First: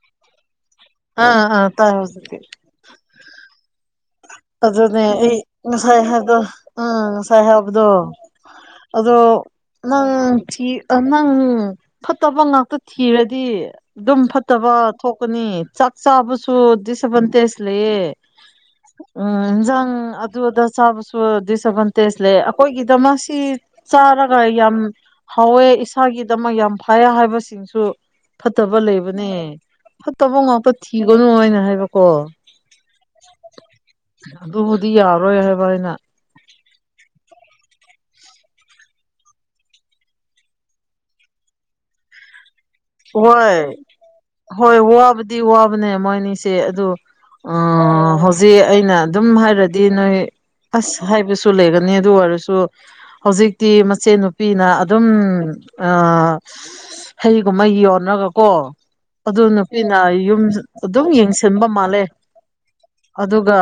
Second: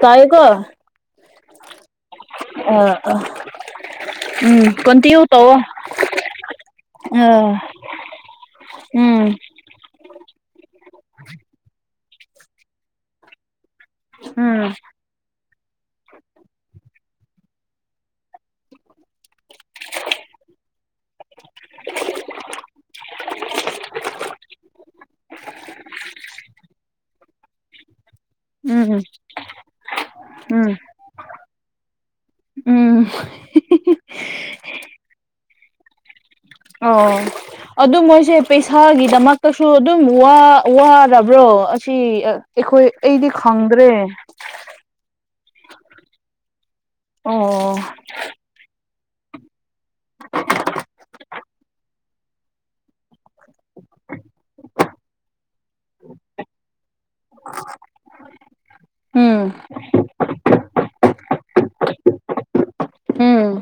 ꯇꯥꯏ ꯀꯣ꯫ ꯑ ꯑ ꯇꯥꯑꯦ ꯍꯧꯖꯤꯛꯇꯤ꯫ [unintelligible] ꯎꯝ ꯑꯗꯨꯅꯦ ꯀꯟꯇꯤꯅ꯭ꯌꯨ ꯑꯩ ꯇꯧꯑꯣ ꯉꯁꯥꯏ ꯍꯥꯏꯕꯗꯣ ꯑꯥ ꯑ꯫ ꯎꯝ꯫ ꯑꫭ ꯅꯪ ꯊꯤ ꯅꯪ ꯐꯠꯇꯕ ꯉꯥꯛꯇ ꯊꯤꯔꯗꯤ ꯑꯗꯨꯝ ꯎꯝ ꯐꯠꯇꯕ ꯊꯣꯛꯀꯅꯤ ꯆꯥꯛ ꯆꯥꯕꯁꯨ ꯗꯤꯁꯑꯦꯠꯚꯥꯟꯇꯦꯖ ꯂꯩꯌꯦ꯫ ꯎꯝ ꯏꯟꯖꯥꯡ ꯑꯗꯨꯑꯗꯥ ꯆꯥꯕꯁꯨ ꯗꯤꯁꯑꯦꯗꯚꯥꯟꯇꯦꯖ ꯂꯩꯌꯦ ꯑꯈꯣꯏꯒꯤꯗꯃꯛꯁꯤ ꯆꯥꯔꯒ ꯌꯥꯝ ꯍꯥꯎꯋꯦ ꯏꯁꯥꯒꯤꯗꯃꯛ ꯌꯥꯝ ꯐꯩꯌꯦ ꯍꯥꯏꯕꯁꯤꯡꯁꯨ ꯐꯠꯇꯕ ꯎꯝ ꯂꯩꯕꯅꯦ ꯐꯠꯇꯕ ꯎꯝ ꯉꯥꯛꯇ ꯊꯤꯒꯅꯨ ꯍꯥꯏꯅ ꯍꯥꯏꯕꯀꯣ꯫ ꯎꯝ꯫ ꯑꯗꯨꯕꯨꯗꯤ ꯌꯥꯔꯣꯏ ꯍꯥꯏꯕ ꯑꯩꯅ꯫ ꯑꯣ ꯑꯗꯨ ꯃꯣꯏꯁꯦ ꯄꯩꯁꯥꯒꯤꯗꯃꯛꯇꯁꯨ ꯑꯗꯨꯝ ꯋꯥꯔꯕ꯭ꯔꯣ ꯑꯁꯤ ꯑꯩꯈꯣꯏ ꯑꯩꯗꯤ ꯍꯣꯏ ꯈꯪꯗ꯭ꯔꯦ ꯍꯣꯏ ꯋꯥꯕꯗꯤ ꯋꯥꯕꯅꯦ ꯃꯣꯏ ꯑꯅꯤꯁꯦ ꯑꯗꯨ ꯑꯣ ꯑꯣ ꯍꯧꯖꯤꯛ ꯑꯩꯅ ꯑꯗꯨꯝ ꯍꯥꯏꯔꯗꯤ ꯅꯣꯏ ꯑꯁ ꯍꯥꯏꯕꯁꯨ ꯂꯩꯒꯅꯤ ꯑꯗꯨ ꯑꯣꯏꯔꯁꯨ ꯍꯧꯖꯤꯛꯇꯤ ꯃꯆꯦ ꯅꯨꯨꯄꯤꯅ ꯑꯗꯨꯝ ꯑꯥ ꯀꯨꯝꯃꯩ ꯌꯣꯟꯅꯥꯕꯥ ꯀꯣ ꯎꯝ ꯑꯗꯨꯅ ꯇꯤꯅꯥ ꯌꯨꯝ ꯑꯗꯨꯝ ꯌꯦꯡꯁꯤꯟꯕ ꯃꯥꯜꯂꯦ ꯎꯝ ꯑꯗꯨꯒ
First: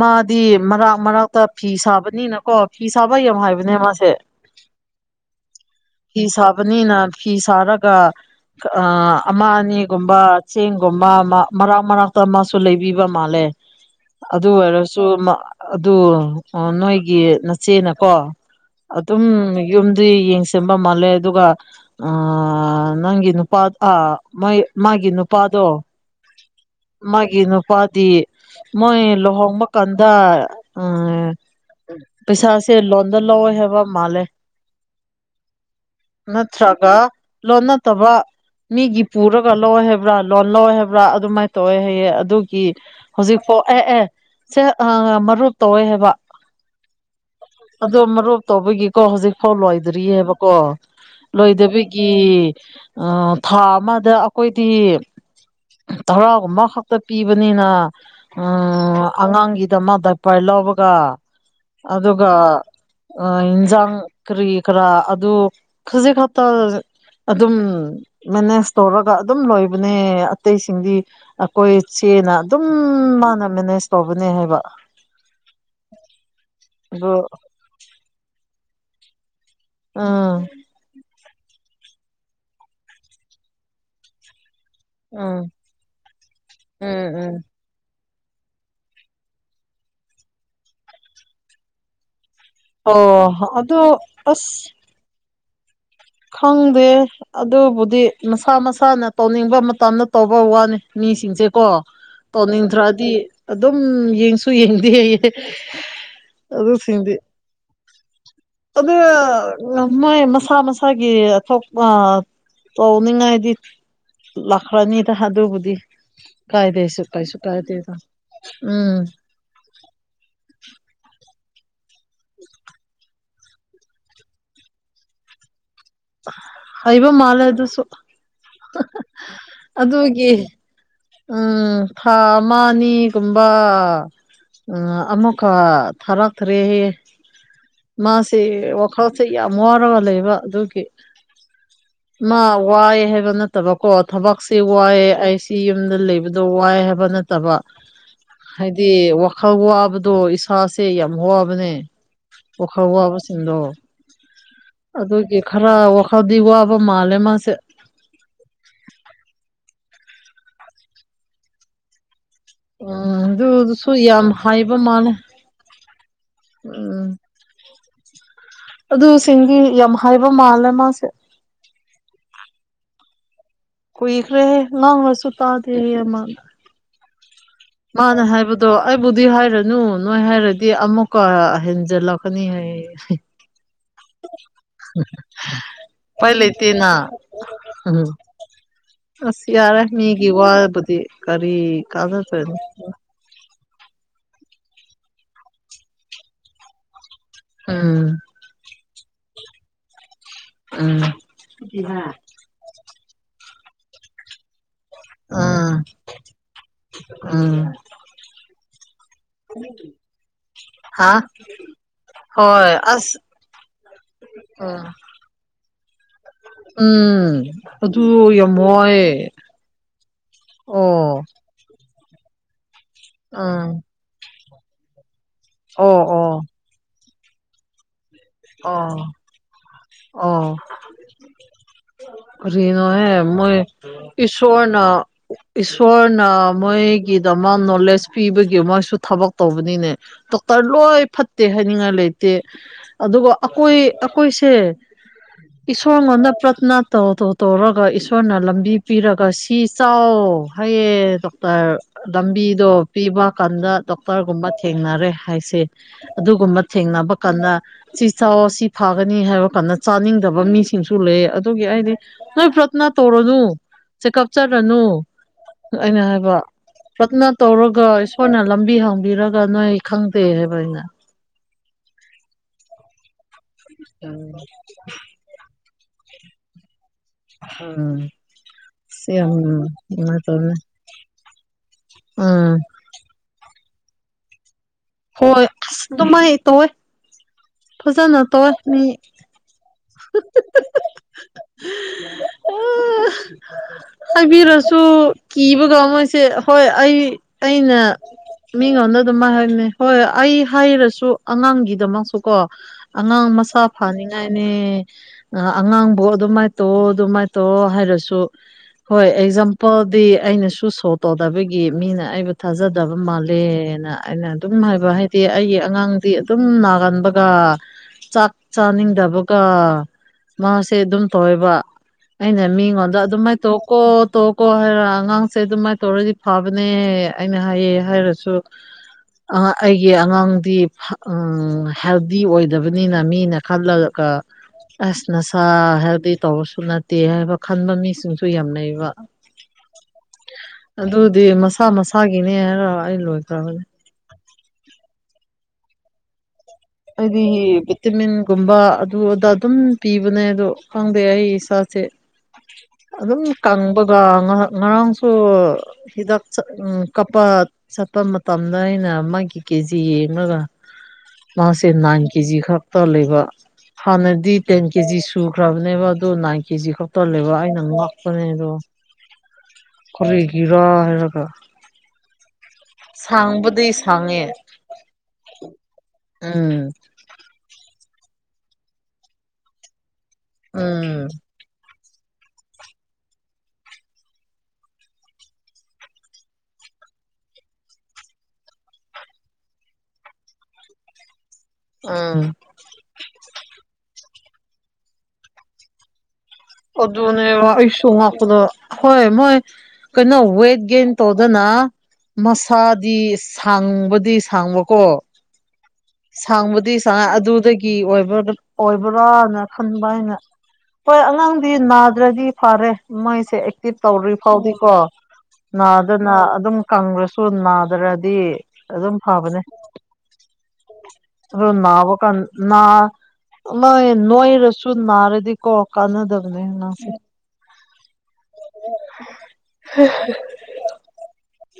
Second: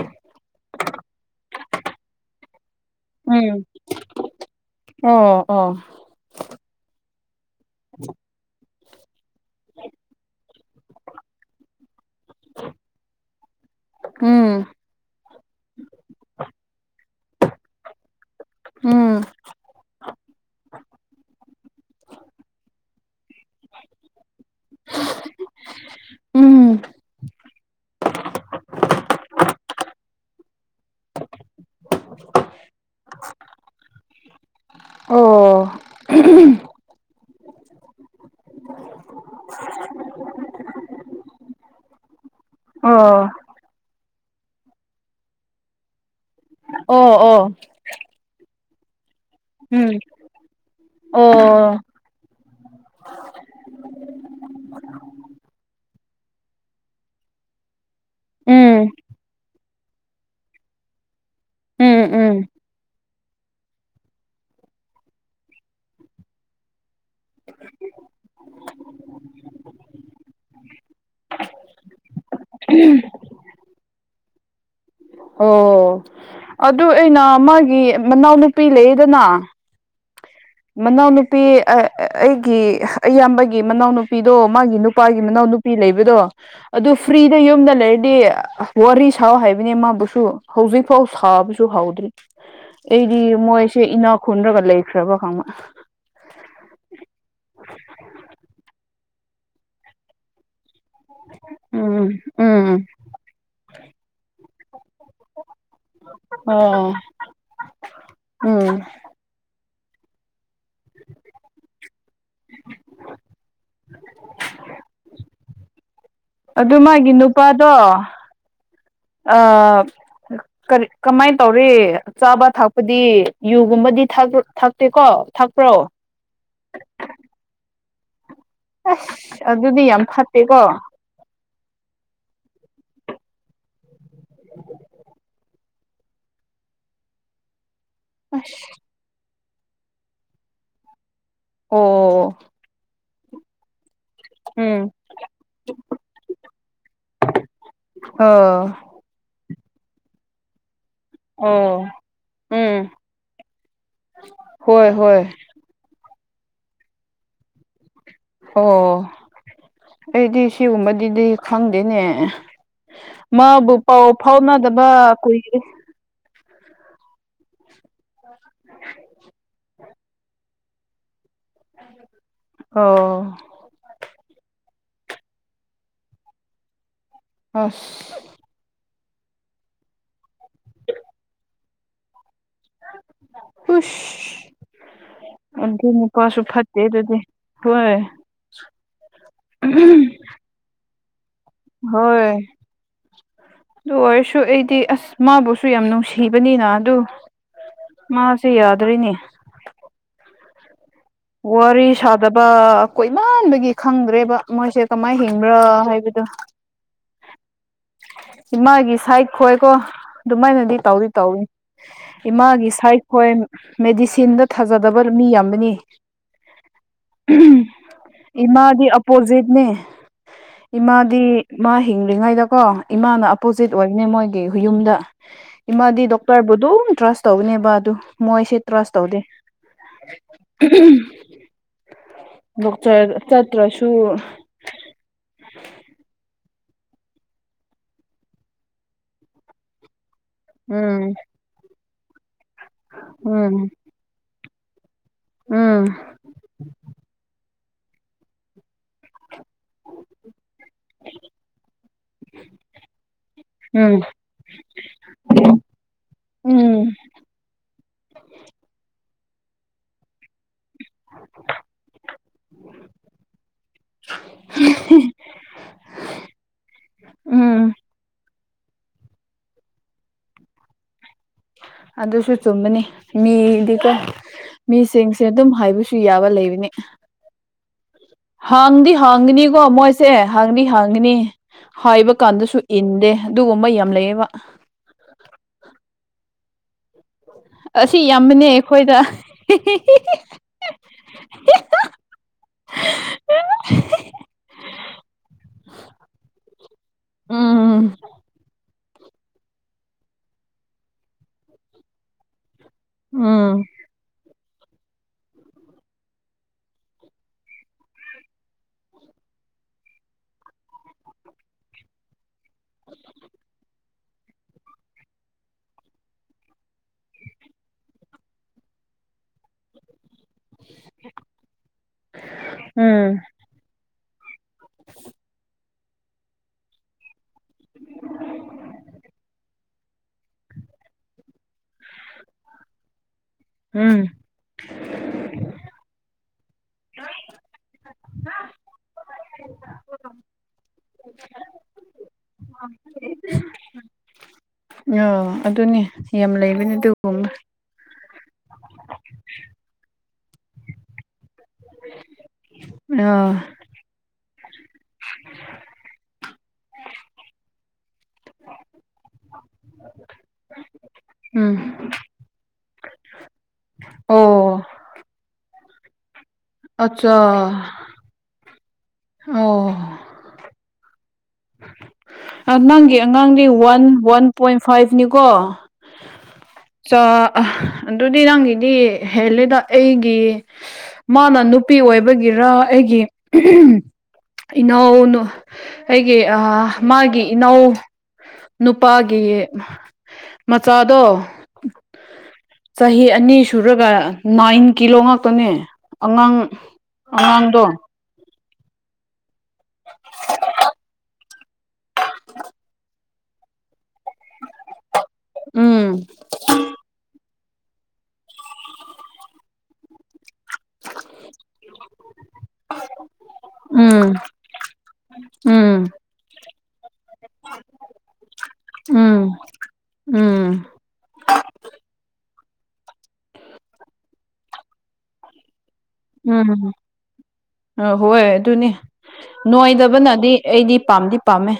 ꯃꯥꯗꯤ ꯃꯔꯛ ꯃꯔꯥꯛꯇ ꯐꯤ ꯁꯥꯕꯅꯤꯅꯀꯣ ꯐꯤ ꯁꯥꯕ ꯎꯝ ꯌꯦꯡꯎꯍꯥꯏꯕꯅꯦ ꯃꯥꯁꯦ [inaudible] ꯑꯣ ꯑꯣ ꯐꯤ ꯁꯥꯥꯕꯅꯤꯅ ꯐꯤꯁꯔꯒ ꯑ ꯑꯃ ꯑꯅꯤꯒꯨꯝꯕ ꯆꯦꯡꯒꯨꯝꯕ ꯃꯔꯥꯛ ꯃꯔꯥꯛꯇ ꯑꯃꯁꯨ ꯂꯩꯕꯤꯕ ꯃꯥꯜꯂꯦ ꯑꯗꯨ ꯎꯝ ꯑꯣꯏꯔꯁꯨ ꯑꯗꯨ ꯅꯣꯏꯒꯤ ꯅꯆꯦꯅꯀꯣ ꯎꯝ ꯑꯗꯨꯝ ꯌꯨꯝꯗꯤ ꯌꯦꯡ ꯁꯤꯟꯕ ꯃꯥꯜꯂꯦ ꯑꯗꯨꯒ ꯑꯥ ꯑꯥ ꯅꯪꯒꯤ ꯅꯨꯄꯥ ꯑꯥ ꯃꯥꯏ ꯃꯥꯒꯤ ꯅꯨꯄꯥꯗꯣ ꯎꯝ ꯃꯥꯒꯤ ꯅꯨꯄꯥꯗꯤ ꯃꯣꯏ ꯂꯨꯍꯣꯡꯕ ꯀꯟꯗ ꯎꯃ ꯄꯩꯁꯥꯁꯦ ꯂꯣꯟꯗ ꯂꯧꯑꯦ ꯍꯥꯕ ꯃꯥꯂꯦ ꯑꯣ [unintelligible] ꯂꯣꯟ ꯅꯠꯇꯕ ꯃꯤꯒꯤ ꯄꯨꯔꯒ ꯂꯧꯋꯦ ꯍꯥꯏꯕ꯭ꯔꯥ ꯂꯣꯟ ꯂꯧꯋꯦ ꯍꯥꯏꯕ꯭ꯔꯥ ꯑꯗꯨꯃꯥꯏꯅ ꯇꯧꯋꯦ ꯍꯥꯏꯌꯦ ꯑꯗꯨꯒꯤ ꯑꯣ ꯍꯧꯖꯤꯛꯐꯥꯎ ꯑꯦ ꯑꯦ ꯁꯦ ꯃꯔꯨꯞ ꯇꯧꯋꯦ ꯍꯥꯏꯕ ꯑꯣ ꯑꯣ ꯑꯗꯣ ꯃꯔꯨꯞ ꯇꯧꯕꯒꯤꯀꯣ ꯍꯧꯖꯤꯛꯐꯥꯎ ꯎꯝ ꯂꯣꯏꯗ꯭ꯔꯤꯑꯕꯀꯣ ꯑꯣ ꯂꯣꯏꯗꯕꯤꯒꯤ ꯀꯤ ꯑꯥꯥ ꯊꯥ ꯑꯃꯗ ꯑꯩꯈꯣꯏꯗꯤ ꯊꯔꯥꯒꯨꯝꯕ ꯈꯛꯇ ꯄꯤꯕꯅꯤꯅ ꯎꯝ [unintelligible] ꯑꯉꯥꯡꯒꯤꯗꯃꯛ ꯗꯄꯥꯔ ꯂꯧꯕꯒ ꯎꯝ ꯑꯗꯨꯒ ꯎꯝ ꯌꯦꯟꯁꯥꯡ ꯀꯔꯤ ꯀꯔꯥ ꯑꯗꯨ ꯈꯖꯤꯛ ꯈꯛꯇ ꯑꯗꯨꯝ ꯃꯦꯅꯦꯖ ꯇꯧꯔꯒ ꯑꯗꯨꯝ ꯂꯣꯏꯕꯅꯦ ꯑꯇꯩꯁꯤꯡꯗꯤ ꯑꯩꯈꯣꯏ ꯆꯦꯅ ꯑꯗꯨꯝ ꯃꯥꯅ ꯃꯦꯅꯦꯖ ꯇꯧꯕꯅꯦ ꯍꯥꯏꯕ ꯑꯣ ꯑꯗꯨ ꯑꯗꯣ ꯑꯩꯅ ꯃꯥꯒꯤ ꯃꯅꯥꯎꯅꯨꯄꯤ ꯂꯩꯌꯦꯗꯅ ꯎꯝ ꯃꯅꯥꯎꯅꯨꯄꯤ ꯑ ꯑꯩꯒꯤ ꯑꯌꯥꯝꯕꯒꯤ ꯃꯅꯥꯎꯅꯨꯄꯤꯗꯣ ꯃꯥꯒꯤ ꯅꯨ ꯅꯨꯄꯥꯒꯤ ꯎꯝ ꯃꯅꯥꯎ ꯅꯨꯄꯤ ꯂꯩꯕꯗꯣ ꯑꯗꯨ ꯎꯝ ꯎꯝ ꯐ꯭ꯔꯤꯗ ꯌꯨꯝꯗ ꯂꯩꯔꯗꯤ ꯋꯥꯔꯤ ꯁꯥꯎ ꯍꯥꯏꯕꯅꯦ ꯃꯥꯕꯨꯁꯨ ꯍꯧꯖꯤꯛ ꯐꯥꯎ ꯁꯥꯕꯁꯨ ꯍꯧꯗ꯭ꯔꯤ ꯑꯣ ꯑꯩꯗꯤ ꯑꯗꯨ ꯃꯣꯏꯁꯦ ꯏꯅꯥ ꯈꯨꯟꯔꯒ ꯑꯁ ꯂꯩꯈ꯭ꯔꯕ ꯈꯪ ꯈꯪꯗꯦ ꯑꯗꯨꯕꯨꯗꯤ ꯃꯁꯥ ꯃꯁꯥꯅ ꯇꯧꯅꯤꯡꯕ ꯃꯇꯝꯗ ꯇꯧꯕ ꯋꯥꯅꯤ ꯃꯤꯁꯤꯡꯁꯦꯀꯣ ꯎꯝ ꯎꯝ ꯇꯧꯅꯤꯡꯇ꯭ꯔꯗꯤ ꯑꯗꯨꯝ ꯌꯦꯡ ꯌꯦꯡꯗꯤꯌꯦ ꯑꯗꯨ ꯑꯣ ꯁꯤꯡꯗꯤ ꯎꯝ ꯑꯣꯗ ꯃꯣꯏ ꯃꯁꯥ ꯃꯁ ꯁꯥꯒꯤ ꯑꯊꯣꯛꯄ ꯇꯧꯅꯤꯡꯉꯥꯏꯗꯤ ꯂꯥꯛꯈ꯭ꯔꯅꯤꯗ ꯑꯗꯨꯕꯨꯗꯤ ꯑꯗꯨ ꯀꯥꯏꯗꯦꯁꯨ ꯃꯥꯒꯤ ꯀꯩꯁꯨ ꯀꯥꯏꯗꯦ ꯎꯝ ꯑꯥ ꯀꯔꯤ ꯀꯃꯥꯏꯟ ꯇꯧꯔꯤ ꯆꯥꯕ ꯊꯛꯄꯗꯤ ꯌꯨꯒꯨꯝꯕꯗꯤ ꯊꯛ [unintelligible] ꯊꯥꯛꯇꯦꯀꯣ ꯊꯥꯛꯄ꯭ꯔꯣ ꯍꯩꯕꯥ ꯃꯥꯂꯦ ꯑꯗꯨꯁꯨ ꯑꯁ ꯑꯗꯨꯗꯤ ꯌꯥꯝ ꯑꯗꯨꯒꯤ ꯐꯠꯇꯦꯀꯣ ꯎꯝ ꯊꯥ ꯑꯃꯥ ꯑꯅꯤꯒꯨꯝꯕ ꯎꯝ ꯑꯃꯨꯛꯀꯥ ꯊꯥꯔꯛꯇ꯭ꯔꯦꯍꯦ ꯃꯥꯁꯤ ꯋꯥꯈꯜꯁꯦ ꯌꯥꯝ ꯋꯥꯔꯒ ꯂꯩꯕ ꯑꯗꯨꯒꯤ ꯑꯣ ꯃꯥ ꯋꯥꯏ ꯍꯥꯏꯕ ꯅꯠ ꯇꯕꯀꯣ ꯊꯕꯛꯁꯤ ꯎꯝ ꯋꯥꯏ ꯑꯩꯁꯤ ꯌꯨꯝꯗ ꯂꯩꯕꯗꯣ ꯋꯥꯏ ꯍꯥꯏꯕ ꯅꯠꯇꯕ ꯑ ꯍꯥꯏꯗꯤ ꯋꯥꯈꯜ ꯋꯥꯕꯗꯣ ꯏꯁ ꯐꯥꯁꯦ ꯌꯥꯝ ꯋꯥꯕꯅꯦ ꯑꯣ ꯋꯥꯈꯜ ꯎꯝ ꯋꯥꯕꯁꯤꯡꯗꯣ ꯍꯣꯏ ꯍꯣꯏ ꯑꯗꯨꯒꯤ ꯈꯔ ꯋꯥꯈꯜꯗꯤ ꯋꯥꯕ ꯃꯥꯜꯂꯦ ꯃꯥꯁꯦ ꯑꯣ ꯑꯩꯗꯤ ꯁꯤꯒꯨꯝꯕꯗꯤꯗꯤ ꯈꯪꯗꯦꯅꯦ ꯎꯝ ꯃꯥꯕꯨ ꯑꯗꯨꯗꯨꯁꯨ ꯄꯥꯎ ꯌꯥꯝ ꯍꯥꯏꯕ ꯐꯥꯎꯅꯗꯕ ꯃꯥꯜꯂꯦ ꯀꯨꯏꯔꯦ ꯎꯝ ꯑꯗꯨꯁꯤꯡꯒꯤ ꯌꯥꯝ ꯍꯥꯏꯕ ꯃꯥꯜꯂꯦ ꯃꯥꯁꯦ ꯑꯣ ꯀꯨꯏꯈ꯭ꯔꯦꯍꯦ ꯉꯥꯡꯔꯁꯨ ꯇꯥꯗ꯭ꯔꯦꯌꯦ ꯃꯥ ꯑꯁ ꯃꯥꯅ ꯍꯥꯏꯕꯗꯣ ꯑꯩꯕꯨꯗꯤ ꯍꯥꯏꯔꯅꯨ ꯅꯣꯏ ꯍꯥꯏꯔꯗꯤ ꯑꯃꯨꯛꯀꯥ ꯍꯦꯟꯖꯜꯂꯛꯀꯥꯅꯤ ꯍꯥꯏꯌꯦ ꯍꯨꯁ ꯑꯗꯨ ꯎꯄꯥꯏ ꯅꯨꯄꯥꯁꯨ ꯐꯠꯇꯦ ꯂꯩꯇꯦꯅ ꯑꯗꯨꯗꯤ ꯍꯣꯏ ꯎꯝ ꯑꯁ ꯌꯥꯔꯦ ꯃꯤꯒꯤ ꯋꯥꯕꯨꯗꯤ ꯀꯔꯤ ꯍꯣꯏ ꯀꯥꯟꯅꯗꯣꯏꯅꯣ ꯑꯗꯨ ꯑꯣꯏꯔꯁꯨ ꯑꯩꯗꯤ ꯑꯁ ꯃꯥꯕꯨꯁꯨ ꯌꯥꯝ ꯅꯨꯡꯁꯤꯕꯅꯤꯅ ꯑꯗꯨ ꯎꯝ ꯃꯥꯁꯦ ꯌꯥꯗ꯭ꯔꯦꯅꯦ ꯎꯝ ꯋꯥꯔꯤ ꯁꯥꯗꯕ ꯀꯣꯏꯃꯥꯟꯕꯒꯤ ꯈꯪꯗ꯭ꯔꯦꯕ ꯃꯣꯏꯁꯦ ꯀꯃꯥꯏ ꯍꯤꯕ꯭ꯔꯥ ꯎꯝ ꯍꯥꯏꯕꯗꯨ ꯎꯝ ꯏꯃꯥꯒꯤ ꯁꯥꯏꯠ ꯈꯣꯏꯀꯣ ꯑꯗꯨꯃꯥꯏꯅꯗꯤ ꯇꯧꯗꯤ ꯍꯥ ꯇꯧꯏ ꯏꯃꯥꯒꯤ ꯍꯣꯏ ꯑꯁ ꯁꯥꯏꯠꯈꯣꯏ ꯃꯦꯗꯤꯁꯤꯟꯗ ꯎꯝ ꯊꯥꯖꯗꯕ ꯃꯤ ꯌꯥꯝꯕꯅꯤ ꯎꯝ ꯑꯗꯨ ꯌꯥꯝ ꯏꯃꯥꯗꯤ ꯋꯥꯏꯌꯦ ꯑꯄꯣꯖꯤꯠꯅꯦ ꯏꯃꯥꯗꯤ ꯑꯣ ꯃꯥ ꯍꯤꯡꯂꯤꯉꯩꯗꯀꯣ ꯏꯃꯥꯅ ꯑꯄꯣꯖꯤꯠ ꯎꯝ ꯑꯣꯏꯕꯅꯦ ꯃꯣꯏꯒꯤ ꯍꯨꯌꯨꯝꯗ ꯑꯣ ꯏꯃꯥꯗꯤ ꯑꯣ ꯗꯣꯛꯇꯔꯕꯨ ꯑꯗꯨꯝ ꯇ꯭ꯔꯁ ꯇꯧꯕꯅꯦꯕ ꯑꯗꯨ ꯃꯣꯏꯁꯦ ꯇ꯭ꯔꯁ ꯑꯣ ꯇꯧꯗꯦ ꯑꯣ ꯎꯝ ꯗꯣꯛꯇꯔ ꯀꯔꯤꯅꯣꯍꯦ ꯃꯣꯏ ꯆꯠꯇ꯭ꯔꯥꯁꯨ [unintelligible] ꯏꯁꯣꯔꯅ ꯃꯣꯏꯒꯤꯗꯃꯛ ꯅꯣꯂꯦꯖ ꯄꯤꯕꯒꯤ ꯃꯣꯏꯁꯨ ꯊꯕꯛ ꯇꯧꯕꯅꯤꯅꯦ ꯗꯣꯛꯇꯔ ꯂꯣꯏ ꯎꯝ ꯐꯠꯇꯦ ꯍꯥꯏꯅꯤꯡꯉꯥꯏ ꯂꯩꯇꯦ ꯑꯗꯨꯒ ꯎꯝ ꯑꯀꯣꯏ ꯑꯀꯣꯏꯁꯦ ꯎꯝ ꯏꯁꯁꯣꯔ ꯉꯝꯅ ꯄ꯭ꯔꯠꯅ ꯇꯧ ꯇꯧ ꯇꯧꯔꯒ ꯏꯁꯣꯔꯅ ꯂꯝꯕꯤ ꯄꯤꯔꯒ ꯁꯤ ꯆꯥꯎ ꯍꯥꯏꯌꯦ ꯗꯣꯛꯇꯔ ꯂꯝꯕꯤꯗꯣ ꯄꯤꯕ ꯀꯥꯟꯗ ꯎꯝ ꯗꯣꯛꯇꯔꯒꯨꯝꯕ ꯊꯦꯡꯅꯔꯦ ꯍꯥꯏꯁꯦ ꯑꯗꯨꯒꯨꯝꯕ ꯎꯝ ꯊꯦꯡꯅꯕ ꯀꯥꯟꯗ ꯁꯤ ꯆꯥꯎꯑꯣ ꯁꯤ ꯐꯥꯒꯅꯤ ꯍꯥꯏꯕ ꯀꯥꯟꯗ ꯆꯥꯅꯤꯡꯗꯕ ꯃꯤ ꯁꯤꯡꯁꯨ ꯂꯩ ꯑꯗꯨꯒꯤ ꯑꯩꯗꯤ ꯅꯣꯏ ꯄ꯭ꯔꯊꯅꯥ ꯇꯧꯔꯅꯨ ꯆꯦꯀꯞ ꯆꯠꯔꯅꯨ ꯑꯩꯅ ꯍꯥꯏꯕ ꯄ꯭ꯔꯠꯅ ꯎꯝ ꯇꯧꯔꯒ ꯏꯁꯣꯔꯅ ꯂꯝꯕꯤ ꯍꯥꯡꯕꯤꯔꯒ ꯒ ꯅꯣꯏ ꯈꯪꯗꯦ ꯍꯥꯏꯕ ꯑꯩꯅ ꯑꯗꯨꯁꯨ ꯆꯨꯝꯕꯅꯤ ꯃꯤꯗꯤꯀꯣ ꯃꯤꯁꯤꯡ ꯑꯗꯨꯝ ꯍꯥꯏꯕꯁꯨ ꯌꯥꯕ ꯂꯩꯕꯅꯤ ꯎꯝ ꯍꯥꯡꯗꯤ ꯁꯤ ꯌꯥꯝ ꯍꯥꯡꯒꯅꯤꯀꯣ ꯃꯣꯏꯁꯦ ꯅꯨꯡꯉꯥꯏꯇꯕꯅꯦ ꯍꯥꯡꯗꯤ ꯍꯥꯡꯒꯅꯤ ꯍꯥꯏꯕ ꯎꯝ ꯀꯥꯟꯗꯁꯨ ꯏꯟꯗꯦ ꯑꯗꯨꯒꯨꯝꯕ ꯌꯥꯝ ꯂꯩꯌꯦꯕ ꯍꯣꯏ ꯑꯁ ꯑꯗꯨꯃꯥꯏ ꯇꯧꯋꯦ ꯑꯁꯤ ꯐꯖꯅ ꯌꯥꯝꯕꯅꯦ ꯑꯩꯈꯣꯏꯗ [unintelligible] ꯑꯣ ꯍꯥꯏꯕꯤꯔꯁꯨ ꯀꯤꯕꯒ ꯃꯣꯏꯁꯦ ꯍꯣꯏ ꯑꯩ ꯑꯩꯅ ꯎꯝ ꯃꯤꯉꯣꯟꯗ ꯑꯗꯨꯃꯥꯏ ꯍꯥꯏꯕꯅꯦ ꯍꯣꯏ ꯑꯩ ꯍꯥꯏꯔꯁꯨ ꯑꯉꯥꯡꯒꯤꯗꯃꯛꯁꯨ ꯀꯣ ꯑꯉꯥꯡ ꯃꯁꯥ ꯎꯝ ꯐꯅꯤꯡꯉꯥꯏꯅꯦ ꯑꯉꯥꯡꯕꯨ ꯑꯗꯨꯃꯥꯏꯅ ꯇꯧ ꯑꯗꯨꯃꯥꯏꯅ ꯇꯧ ꯍꯥꯏꯔꯁꯨ ꯍꯣꯏ ꯑꯦꯛꯖꯥꯝꯄꯜꯗꯤ ꯑꯩꯅꯁꯨ ꯁꯣ ꯇꯧꯗꯕꯒꯤ ꯃꯤꯅ ꯑꯩꯕꯨ ꯊꯥꯖꯗ ꯇꯕ ꯃꯥꯜꯂꯦꯅ ꯑꯩꯅ ꯑꯗꯨꯝ ꯍꯥꯏꯕ ꯍꯥꯏꯗꯤ ꯑꯩꯒꯤ ꯑꯉꯥꯡꯗꯤ ꯑꯗꯨꯝ ꯅꯥꯒꯟꯕꯒ ꯆꯥꯛ ꯆꯥꯅꯤꯡꯗꯕꯒ ꯃꯥꯁꯦ ꯑꯗꯨꯝ ꯇꯧꯋꯦꯕ ꯑꯩꯅ ꯃꯤꯉꯣꯟꯗ ꯑꯗꯨꯝꯃꯥꯏꯅ ꯇꯣꯛ ꯀꯣ ꯇꯣ ꯀꯣ ꯍꯥꯏꯔ ꯑꯉꯥꯡꯁꯦ ꯑꯗꯨꯃꯥꯏꯅ ꯇꯧꯔꯗꯤ ꯐꯕꯅꯦ ꯑꯩꯅ ꯍꯥꯏꯌꯦ ꯍꯥꯏꯔꯁꯨ ꯑ ꯑꯩꯒꯤ ꯑꯉꯥꯡꯗꯤ ꯑ ꯍꯦꯜꯗꯤ ꯑꯣꯏꯗꯕꯅꯤꯅ ꯃꯤꯅ ꯈꯜꯂꯒ ꯑꯁ ꯅꯁꯥ ꯍꯦꯜꯗꯤ ꯇꯧꯕꯁꯨ ꯅꯠꯇꯦ ꯍꯥꯏꯕ ꯈꯟꯕ ꯃꯤꯁꯤꯡꯁꯨ ꯌꯥꯝ ꯂꯩꯕ ꯑꯗꯨꯗꯤ ꯃꯁꯥ ꯃꯁꯥꯒꯤꯅꯦ ꯍꯥꯏꯔ ꯑꯩ ꯂꯣꯏꯈ꯭ꯔꯕꯅꯦ ꯎꯝ ꯑꯌꯣ ꯑꯗꯨꯅꯦ ꯌꯥꯝ ꯂꯩꯕꯅꯤ ꯑꯗꯨ ꯍꯥꯏꯗꯤ ꯚꯤꯇꯃꯤꯟꯒꯨꯝꯕ ꯑꯗꯨ ꯑꯗ ꯑꯗꯨꯝ ꯄꯤꯕꯅꯦ ꯑꯗꯣ ꯈꯪꯗꯦ ꯑꯩ ꯏꯁꯥꯁꯦ ꯑꯗꯨꯝ ꯑꯥ ꯀꯪꯕꯒ ꯉꯔꯥꯡꯁꯨ ꯍꯤꯗꯥꯛ ꯆꯥ ꯑꯝ ꯀꯥꯄꯥ ꯆꯠꯄ ꯃꯇꯝꯗ ꯑꯩꯅ ꯃꯥꯒꯤ ꯀꯦꯖꯤ ꯌꯦꯡꯔꯒ ꯎꯝ ꯃꯥꯁꯤ ꯅꯥꯏꯟ ꯀꯦꯖꯤ ꯈꯛꯇ ꯂꯩꯕ ꯑꯣ ꯍꯥꯟꯅꯗꯤ ꯇꯦꯟ ꯀꯦꯖꯤ ꯁꯨꯈ꯭ꯔꯕꯅꯦꯕ ꯑꯗꯣ ꯅꯥꯏꯟ ꯀꯦꯖꯤ ꯈꯛꯇ ꯑꯠꯆꯥ ꯂꯩꯕ ꯑꯩꯅ ꯉꯥꯛꯄꯅꯦ ꯑꯗꯣ ꯑꯣ ꯀꯔꯤꯒꯤꯔꯥ ꯍꯥꯏꯔꯒ ꯅꯪꯒꯤ ꯑꯉꯥꯡꯗꯤ ꯁꯥꯡꯕꯗꯤ ꯋꯥꯟ ꯋꯥꯟ ꯁꯥꯡꯉꯦ ꯄꯣꯏꯟ ꯐꯥꯏꯚꯅꯤꯀꯣ ꯎꯝ ꯆ ꯑꯗꯨꯗꯤ ꯅꯪꯒꯤꯗꯤ ꯍꯦꯜꯂꯦꯗ ꯑꯩꯒꯤ ꯎꯝ ꯃꯥꯅ ꯅꯨ ꯅꯨꯄꯤ ꯑꯣꯏꯕꯒꯤꯔ ꯑꯩꯒꯤ ꯏꯅꯥꯎꯅ ꯑꯩꯒꯤ ꯑ ꯃꯥꯒꯤ ꯏꯅꯥꯎ ꯅꯨꯄꯥꯒꯤ ꯃꯆꯥꯗꯣ ꯑꯝ ꯆꯍꯤ ꯑꯅꯤ ꯁꯨꯔꯒ ꯅꯥꯏꯟ ꯀꯤꯂꯣ ꯉꯥꯛꯇꯅꯦ ꯑꯉꯥꯡ ꯑꯗꯨꯅꯦꯕꯥ ꯑꯉꯥꯡꯗꯣ ꯑꯩꯁꯨ ꯉꯛꯄꯗꯣ ꯍꯣꯏ ꯃꯣꯏ ꯀꯩꯅꯣ ꯋꯦꯠ ꯒꯦꯟ ꯇꯧꯗꯅ ꯃꯁꯥꯗꯤ ꯁꯥꯡꯕꯗꯤ ꯁꯥꯡꯕꯀꯣ ꯎꯝ ꯁꯥꯡꯕꯗꯤ ꯁꯥꯏ ꯑꯗꯨꯗꯒꯤꯕ ꯑꯣꯏꯕ꯭ꯔꯥꯅ ꯈꯟꯕ ꯑꯩꯅ ꯍꯣꯏ ꯑꯉꯥꯡꯗꯤ ꯅꯥꯗ꯭ꯔꯗꯤ ꯐꯔꯦ ꯃꯣꯏꯁꯦ ꯑꯦꯛꯇꯤꯞ ꯎꯝ ꯇꯧꯔꯤ ꯐꯥꯎꯗꯤꯀꯣ ꯎꯝ ꯅꯥꯗꯅ ꯑꯗꯨꯝ ꯀꯪꯔꯁꯨ ꯅꯥꯗꯔꯗꯤ ꯑꯗꯨꯝ ꯎꯝ ꯐꯕꯅꯦ ꯎꯝ ꯑꯗꯣ ꯅꯥꯕ ꯀꯥꯟ ꯅꯥ ꯅꯣꯏ ꯅꯣꯏꯔꯁꯨꯝ ꯅꯥꯔꯗꯤ ꯀꯣ ꯀꯥꯟꯅꯗꯕꯅꯦ ꯑꯉꯥꯡꯁꯦ ꯑꯥ ꯍꯣꯏ ꯑꯗꯨꯅꯤ ꯅꯣꯏꯗꯕꯅꯗꯤ ꯑꯩꯗꯤ ꯄꯥꯝꯗꯤ ꯄꯥꯝꯃꯦ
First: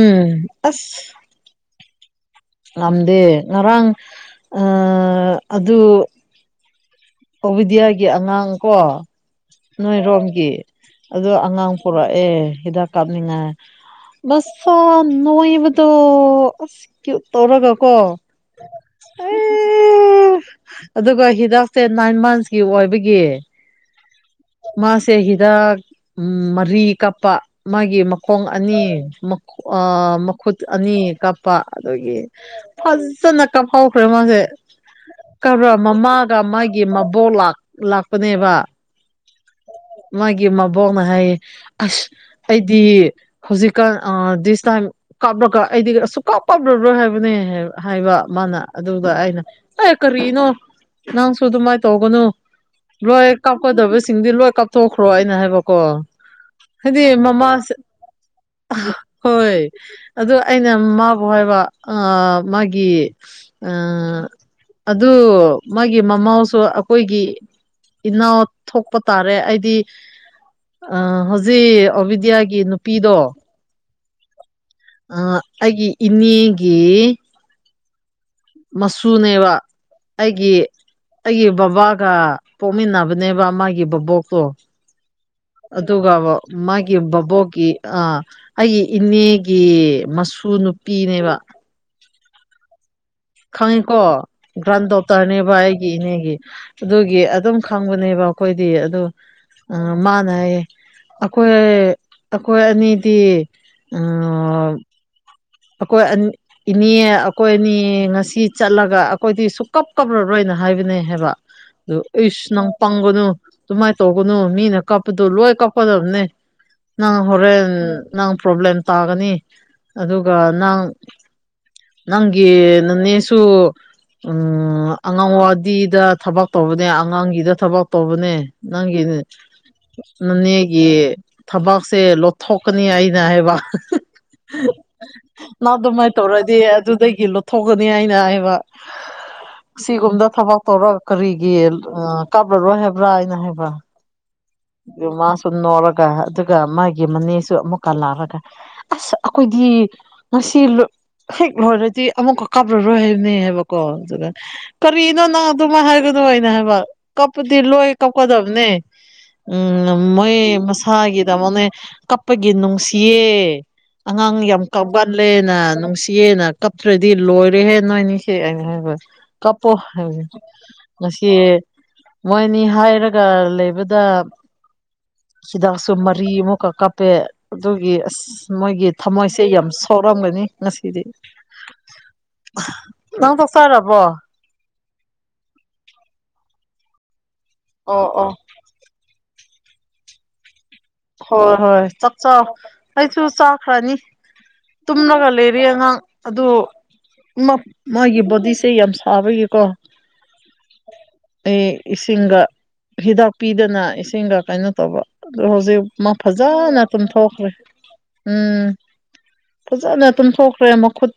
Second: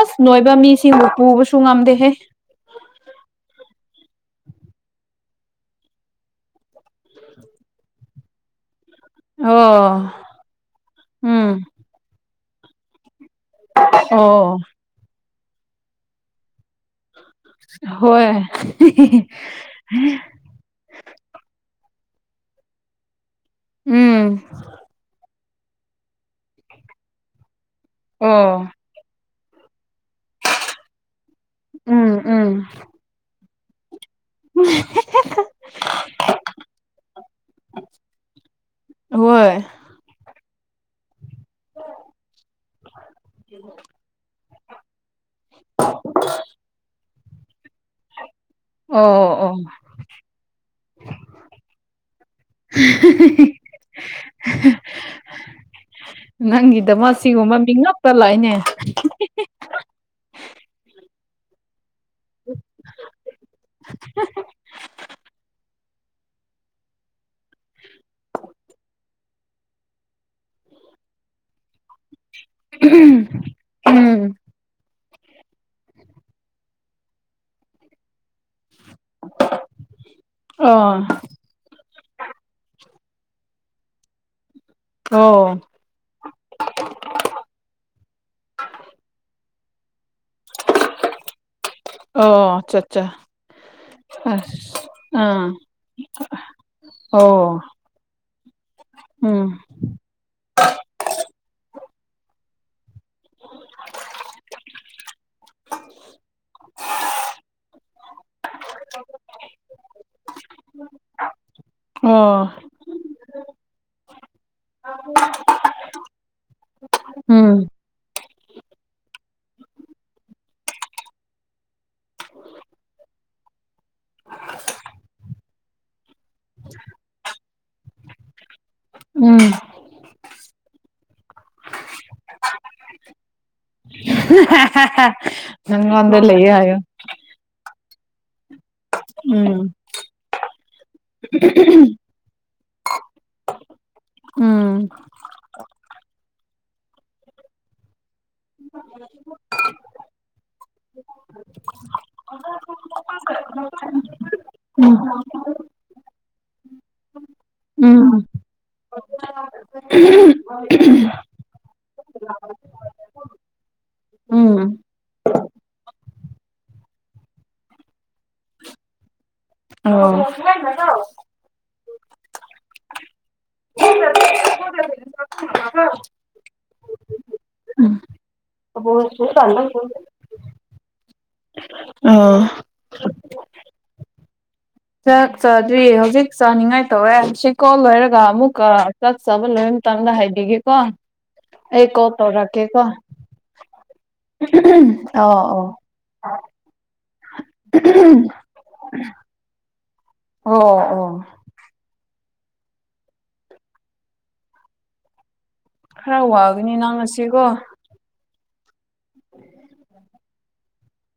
ꯑꯁ ꯅꯣꯏꯕ ꯃꯤꯁꯤꯡꯕꯨ ꯑꯁ ꯄꯨꯕꯁꯨ ꯉꯝꯗꯦꯍꯦ ꯉꯝꯗꯦ ꯉꯔꯥꯡ ꯑꯥ ꯑꯗꯨ ꯑꯣꯕꯤꯗꯤꯌꯥꯒꯤ ꯑꯉꯥꯡꯀꯣ ꯑꯣ ꯅꯣꯏꯔꯣꯝꯒꯤ ꯑꯗꯣ ꯎꯝ ꯑꯉꯥꯡ ꯄꯨꯔꯛꯑꯦ ꯍꯤꯗꯥꯛ ꯀꯥꯞꯅꯤꯡꯉꯥꯏ ꯑꯣ ꯅꯁꯥ ꯅꯣꯏꯕꯗꯣ [unintelligible] ꯇꯧꯔꯒꯀꯣ ꯍꯣꯏ [unintelligible] ꯑꯗꯨꯒ ꯍꯤꯗꯛꯁꯦ ꯅꯥꯏꯟ ꯃꯟꯁꯀꯤ ꯑꯣꯏꯕꯒꯤ ꯎꯝ ꯃꯥꯁꯦ ꯍꯤ ꯗꯛ ꯃꯔꯤ ꯀꯥꯞꯄ ꯃꯥꯒꯤ ꯃꯈꯣꯡ ꯑꯣ ꯑꯅꯤ ꯃꯥ ꯑꯥ ꯃꯈꯨꯠ ꯑꯅꯤ ꯀꯥꯞꯄ ꯎꯝ ꯑꯗꯒꯤ ꯎꯝ ꯐꯖꯅ ꯀꯥꯞꯐꯧꯈ꯭ꯔꯦ ꯃꯥꯁꯦ ꯀꯞꯔꯥ ꯃꯃꯥꯒ ꯃꯥꯒꯤ ꯃꯕꯣꯛ ꯂꯥꯛ ꯂꯥꯛꯄꯅꯦꯕ ꯍꯣꯏ ꯃꯣꯏꯒꯤ ꯃꯕꯣꯛꯅ ꯍꯥꯏꯌꯦ ꯑꯁ ꯑꯩꯗꯤ ꯍꯧꯖꯤꯛꯀꯥꯟ ꯑꯥ ꯗꯤꯁ ꯇꯥꯏꯝ ꯀꯥꯞꯔꯒ ꯑꯩꯗꯤ ꯑꯁꯨꯛ ꯀꯥꯞ ꯀꯥꯞꯔꯔꯣꯏ ꯍꯥꯏꯕꯅꯦ ꯍꯥꯏꯕ ꯃꯥꯅ ꯑꯗꯨꯗ ꯑꯣ ꯑꯩꯅ ꯑꯣ ꯍꯦ ꯀꯔꯤꯅꯣ ꯅꯪꯁꯨ ꯑꯗꯨꯃꯥꯏ ꯇꯧꯒꯅꯨ ꯔꯣꯏ ꯀꯥꯞꯀꯗꯕꯁꯤꯡꯗꯤ ꯂꯣꯏ ꯀꯥꯞꯊꯣꯛꯈ꯭ꯔꯣ ꯑꯩꯅ ꯍꯥꯏꯕꯀꯣ ꯅꯪꯒꯤꯗꯃꯛ ꯍꯥꯏꯗꯤ ꯁꯤꯒꯨꯝꯕ ꯃꯃꯥꯁꯦ ꯃꯤꯉꯞꯛꯇ ꯂꯥꯛꯑꯅꯦ ꯍꯣꯏ ꯑꯗꯨ ꯑꯩꯅ ꯃꯥꯕꯨ ꯍꯥꯏꯕ ꯑꯥ ꯃꯥꯒꯤ ꯑꯥ ꯑꯗꯨ ꯃꯥꯒꯤ ꯃꯃꯥꯎꯁꯨ ꯑꯩꯈꯣꯏꯒꯤ ꯏꯅꯥꯎ ꯊꯣꯛꯄ ꯇꯥꯔꯦ ꯑꯩꯗꯤ ꯑꯥ ꯍꯧꯖꯤꯛ ꯑꯣꯕꯤꯗꯤ꯭ꯌꯥꯒꯤ ꯅꯨꯄꯤꯗꯣ ꯎꯝ ꯑꯥ ꯑꯩꯒꯤ ꯏꯅꯦꯒꯤ ꯃꯁꯨꯅꯦꯕ ꯑꯩꯒꯤ ꯑ ꯑꯩꯒꯤ ꯕꯕꯥꯒ ꯄꯣꯛꯃꯤꯟꯅꯕꯅꯦꯕ ꯃꯥꯒꯤ ꯕꯕꯣꯛꯇꯣ ꯑꯣ ꯑꯗꯨꯒꯕ ꯃꯥꯒꯤ ꯕꯕꯣꯛꯒꯤ ꯑꯥ ꯑꯩꯒꯤ ꯏꯅꯦꯒꯤ ꯃꯁꯨ ꯅꯨꯄꯤꯅꯦꯕ ꯑꯣ ꯆꯠ ꯈꯪꯉꯤꯀꯣ ꯒ꯭ꯔꯥꯟ ꯑꯥ ꯗꯣꯇꯔꯅꯦꯕ ꯑꯩꯒꯤ ꯏꯅꯦꯒꯤ ꯑꯗꯨꯒꯤ ꯑꯗꯨꯝ ꯑꯣ ꯈꯪꯕꯅꯦꯕ ꯑꯩꯈꯣꯏꯗꯤ ꯑꯗꯣ ꯎꯝ ꯃꯥꯅ ꯍꯥꯏꯌꯦ ꯑꯩꯈꯣꯏ ꯑꯩꯈꯣꯏ ꯑꯅꯤꯗꯤ ꯎꯝ ꯑꯩꯈꯣꯏ ꯑꯅꯤ ꯏꯅꯦ ꯑꯩꯈꯣꯏ ꯑꯅꯤ ꯉꯁꯤ ꯆꯠꯂꯒ ꯑꯩꯈꯣꯏꯗꯤ ꯁꯨꯛꯀꯞ ꯀꯞꯔꯔꯣꯏꯅ ꯍꯥꯏꯕꯅꯦ ꯍꯥꯏꯕ ꯑꯗꯨ ꯏꯁ ꯑꯣ ꯅꯪ ꯄꯪꯒꯅꯨ ꯑꯗꯨꯃꯥꯏ ꯇꯧꯒꯅꯨ ꯃꯤꯅ ꯀꯞꯄꯗꯣ ꯂꯣꯏ ꯀꯞꯀꯗꯕꯅꯦ ꯅꯪ ꯎꯝ ꯍꯣꯔꯦꯟ ꯅꯪ ꯄ꯭ꯔꯣꯕꯂꯦꯝ ꯇꯥꯒꯅꯤ ꯑꯗꯨꯒ ꯅꯪ ꯅꯪꯒꯤ ꯅꯅꯦꯁꯨ ꯎꯝ ꯑꯉꯥꯡꯋꯥꯗꯤꯗ ꯊꯕꯛ ꯇꯧꯕꯅꯦ ꯑꯉꯥꯡꯒꯤꯗ ꯊꯕꯛ ꯇꯧꯕꯅꯦ ꯅꯪꯒꯤꯅꯦ ꯎꯝ ꯅꯅꯦꯒꯤ ꯊꯕꯛꯁꯦ ꯂꯧꯊꯣꯛꯀꯅꯤ ꯑꯩꯅ ꯍꯥꯏꯕ ꯅꯪ ꯑꯗꯨꯃꯥꯏꯅ ꯅꯪꯉꯣꯟꯗ ꯂꯩꯌꯦ ꯇꯧꯔꯗꯤ ꯍꯥꯏꯌꯣ ꯑꯗꯨꯗꯒꯤ ꯂꯣꯠꯊꯣꯛꯀꯅꯤ ꯍꯥꯏꯅ ꯍꯥꯏꯕ꯫ ꯎꯝ꯫ ꯁꯤꯒꯨꯝꯗ ꯊꯕꯛ ꯇꯧꯔꯒ ꯀꯔꯤꯒꯤ ꯑ ꯀꯥꯞꯂꯔꯣꯏ ꯍꯥꯏꯕ꯭ꯔꯥ ꯑꯩꯅ ꯍꯥꯏꯕ꯫ ꯎꯝ ꯑꯗꯨ ꯃꯥꯁꯨ ꯅꯣꯛꯔꯒ ꯑꯗꯨꯒ ꯃꯥꯒꯤ ꯃꯅꯦꯁꯨ ꯑꯃꯨꯛꯀ ꯂꯥꯛꯔꯒ ꯑꯁ ꯑꯩꯈꯣꯏꯗꯤ ꯉꯁꯤ ꯂꫭꯏ ꯍꯦꯛ ꯂꯣꯏꯔꯗꯤ ꯑꯃꯨꯛꯀ ꯀꯥꯞꯂꯔꯣꯏ ꯍꯥꯏꯕꯅꯦ ꯍꯥꯏꯕꯀꯣ ꯑꯗꯨꯒ ꯎꯝ ꯀꯔꯤꯅꯣ ꯅꯪ ꯑꯗꯨꯃꫭꯏ ꯍꯥꯏꯒꯗꯣꯏ ꯑꯩꯅ ꯍꯥꯏꯕ ꯀꯞꯄꯨꯗꯤ ꯂꯣꯏ ꯎꯝ ꯀꯞꯀꯗꯕꯅꯦ꯫ ꯎꯝ ꯃꯣꯏ ꯃꯁꯥꯒꯤ ꯗꯃꯛꯅꯦ ꯀꯞꯄꯒꯤ ꯅꯨꯡꯁꯤꯌꯦ꯫ ꯑꯉꯥꯡ ꯌꯥꯝ ꯎꯝ ꯀꯞꯕ ꯂꯦꯅ ꯅꯨꯡꯁꯤꯌꯦꯅ ꯀꯞꯇ꯭ꯔꯗꯤ ꯂꯣꯏꯔꯦꯍꯦ ꯅꯣꯏꯅꯤꯁꯦ ꯑꯩꯅ ꯍꯥꯏꯕ꯫ ꯀꯥꯞꯄꯣ ꯍꯥꯏꯕꯅꯦ ꯑꯣ ꯉꯁꯤ ꯃꯣꯏꯅꯤ ꯍꯥꯏꯔꯒ ꯂꯩꯕꯗꯥ ꯍꯤꯗꯥꯛꯁꯨ ꯃꯔꯤ ꯑꯃꯨꯛꯀꯛ ꯀꯥꯞꯄꯦ ꯑꯗꯨꯒꯤ ꯑꯁ ꯃꯣꯏꯒꯤ ꯊꯝꯃꯣꯏꯁꯦ ꯌꯥꯝ ꯁꯣꯛꯔꯝꯒꯅꯤ ꯉꯁꯤꯗꯤ꯫ ꯑꫭ꯫ ꯅꯪ ꯆꯛ ꯆꯥꯔꯕꯣ꯫ ꯆꯥꯛ ꯆꯥꯗ꯭ꯔꯤ ꯍꯧꯖꯤꯛ ꯆꯥꯅꯤꯡꯉꯥꯏ ꯇꯧꯋꯦ ꯁꯤ ꯀꯣꯜ ꯑꯣ ꯂꯣꯏꯔꯒ ꯑꯣ ꯑꯃꯨꯛ ꯀꯥ ꯆꯥꯛ ꯆꯥꯕ ꯂꯣꯏꯔ ꯃꯇꯝꯗ ꯍꯥꯏꯗꯤꯒꯦꯀꯣ꯫ ꯍꯣꯏ ꯍꯣꯏ ꯆꯛ ꯆꯥꯑꫭ ꯑꯩꯁꯨ ꯆꯥꯈ꯭ꯔꯅꯤ꯫ ꯇꯨꯝꯂꯒ ꯑꯣ ꯑꯣ ꯂꯩꯔꯤ ꯑꯉꯥꯡ ꯑꯗꯨ ꯃꯞ ꯃꯥꯒꯤ ꯕꯣꯗꯤꯁꯦ ꯌꯥꯝ ꯁꯥꯕꯒꯤꯀꯣ꯫ ꯑꯣ ꯑꯣ ꯑꯦ ꯏꯁꯤꯡꯒ ꯍꯤꯗꯥꯛ ꯄꯤꯗꯅ ꯏꯁꯤꯡꯒ ꯀꯩꯅꯣ ꯇꯧꯕ ꯑꯗꯨ ꯍꯧꯖꯤꯛ ꯃꯥ ꯈꯔ ꯋꯥꯒꯅꯤ ꯐꯖꯥꯅ ꯅꯪ ꯉꯁꯤꯀꯣ ꯇꯨꯝꯊꯣꯛꯈ꯭ꯔꯦ꯫ ꯎꯝ ꯐꯖꯅ ꯇꯝꯊꯣꯛꯈ꯭ꯔꯦ ꯃꯈꯨꯠ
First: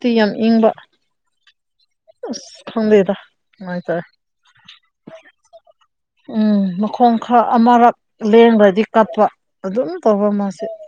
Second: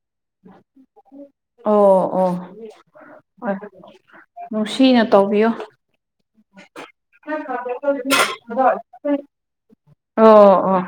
ꯑꯣ ꯑꯣ ꯑꯁ ꯈꯪꯗꯦꯗ ꯍꯣꯏ ꯅꯨꯡꯉꯥꯏꯇꯔꯦ ꯅꯨꯡꯁꯤꯅ ꯇꯧ ꯇꯧꯕꯤꯌꯣ꯫ ꯎꯝ ꯃꯈꯣꯡ ꯈꯔ ꯑꯃꯔꯛ ꯂꯦꯡꯒ꯭ꯔꯗꯤ ꯀꯞꯄ ꯑꯗꯨꯝ ꯇꯧꯕ ꯑꯣ ꯃꯥꯁꯦ꯫ ꯑꯣ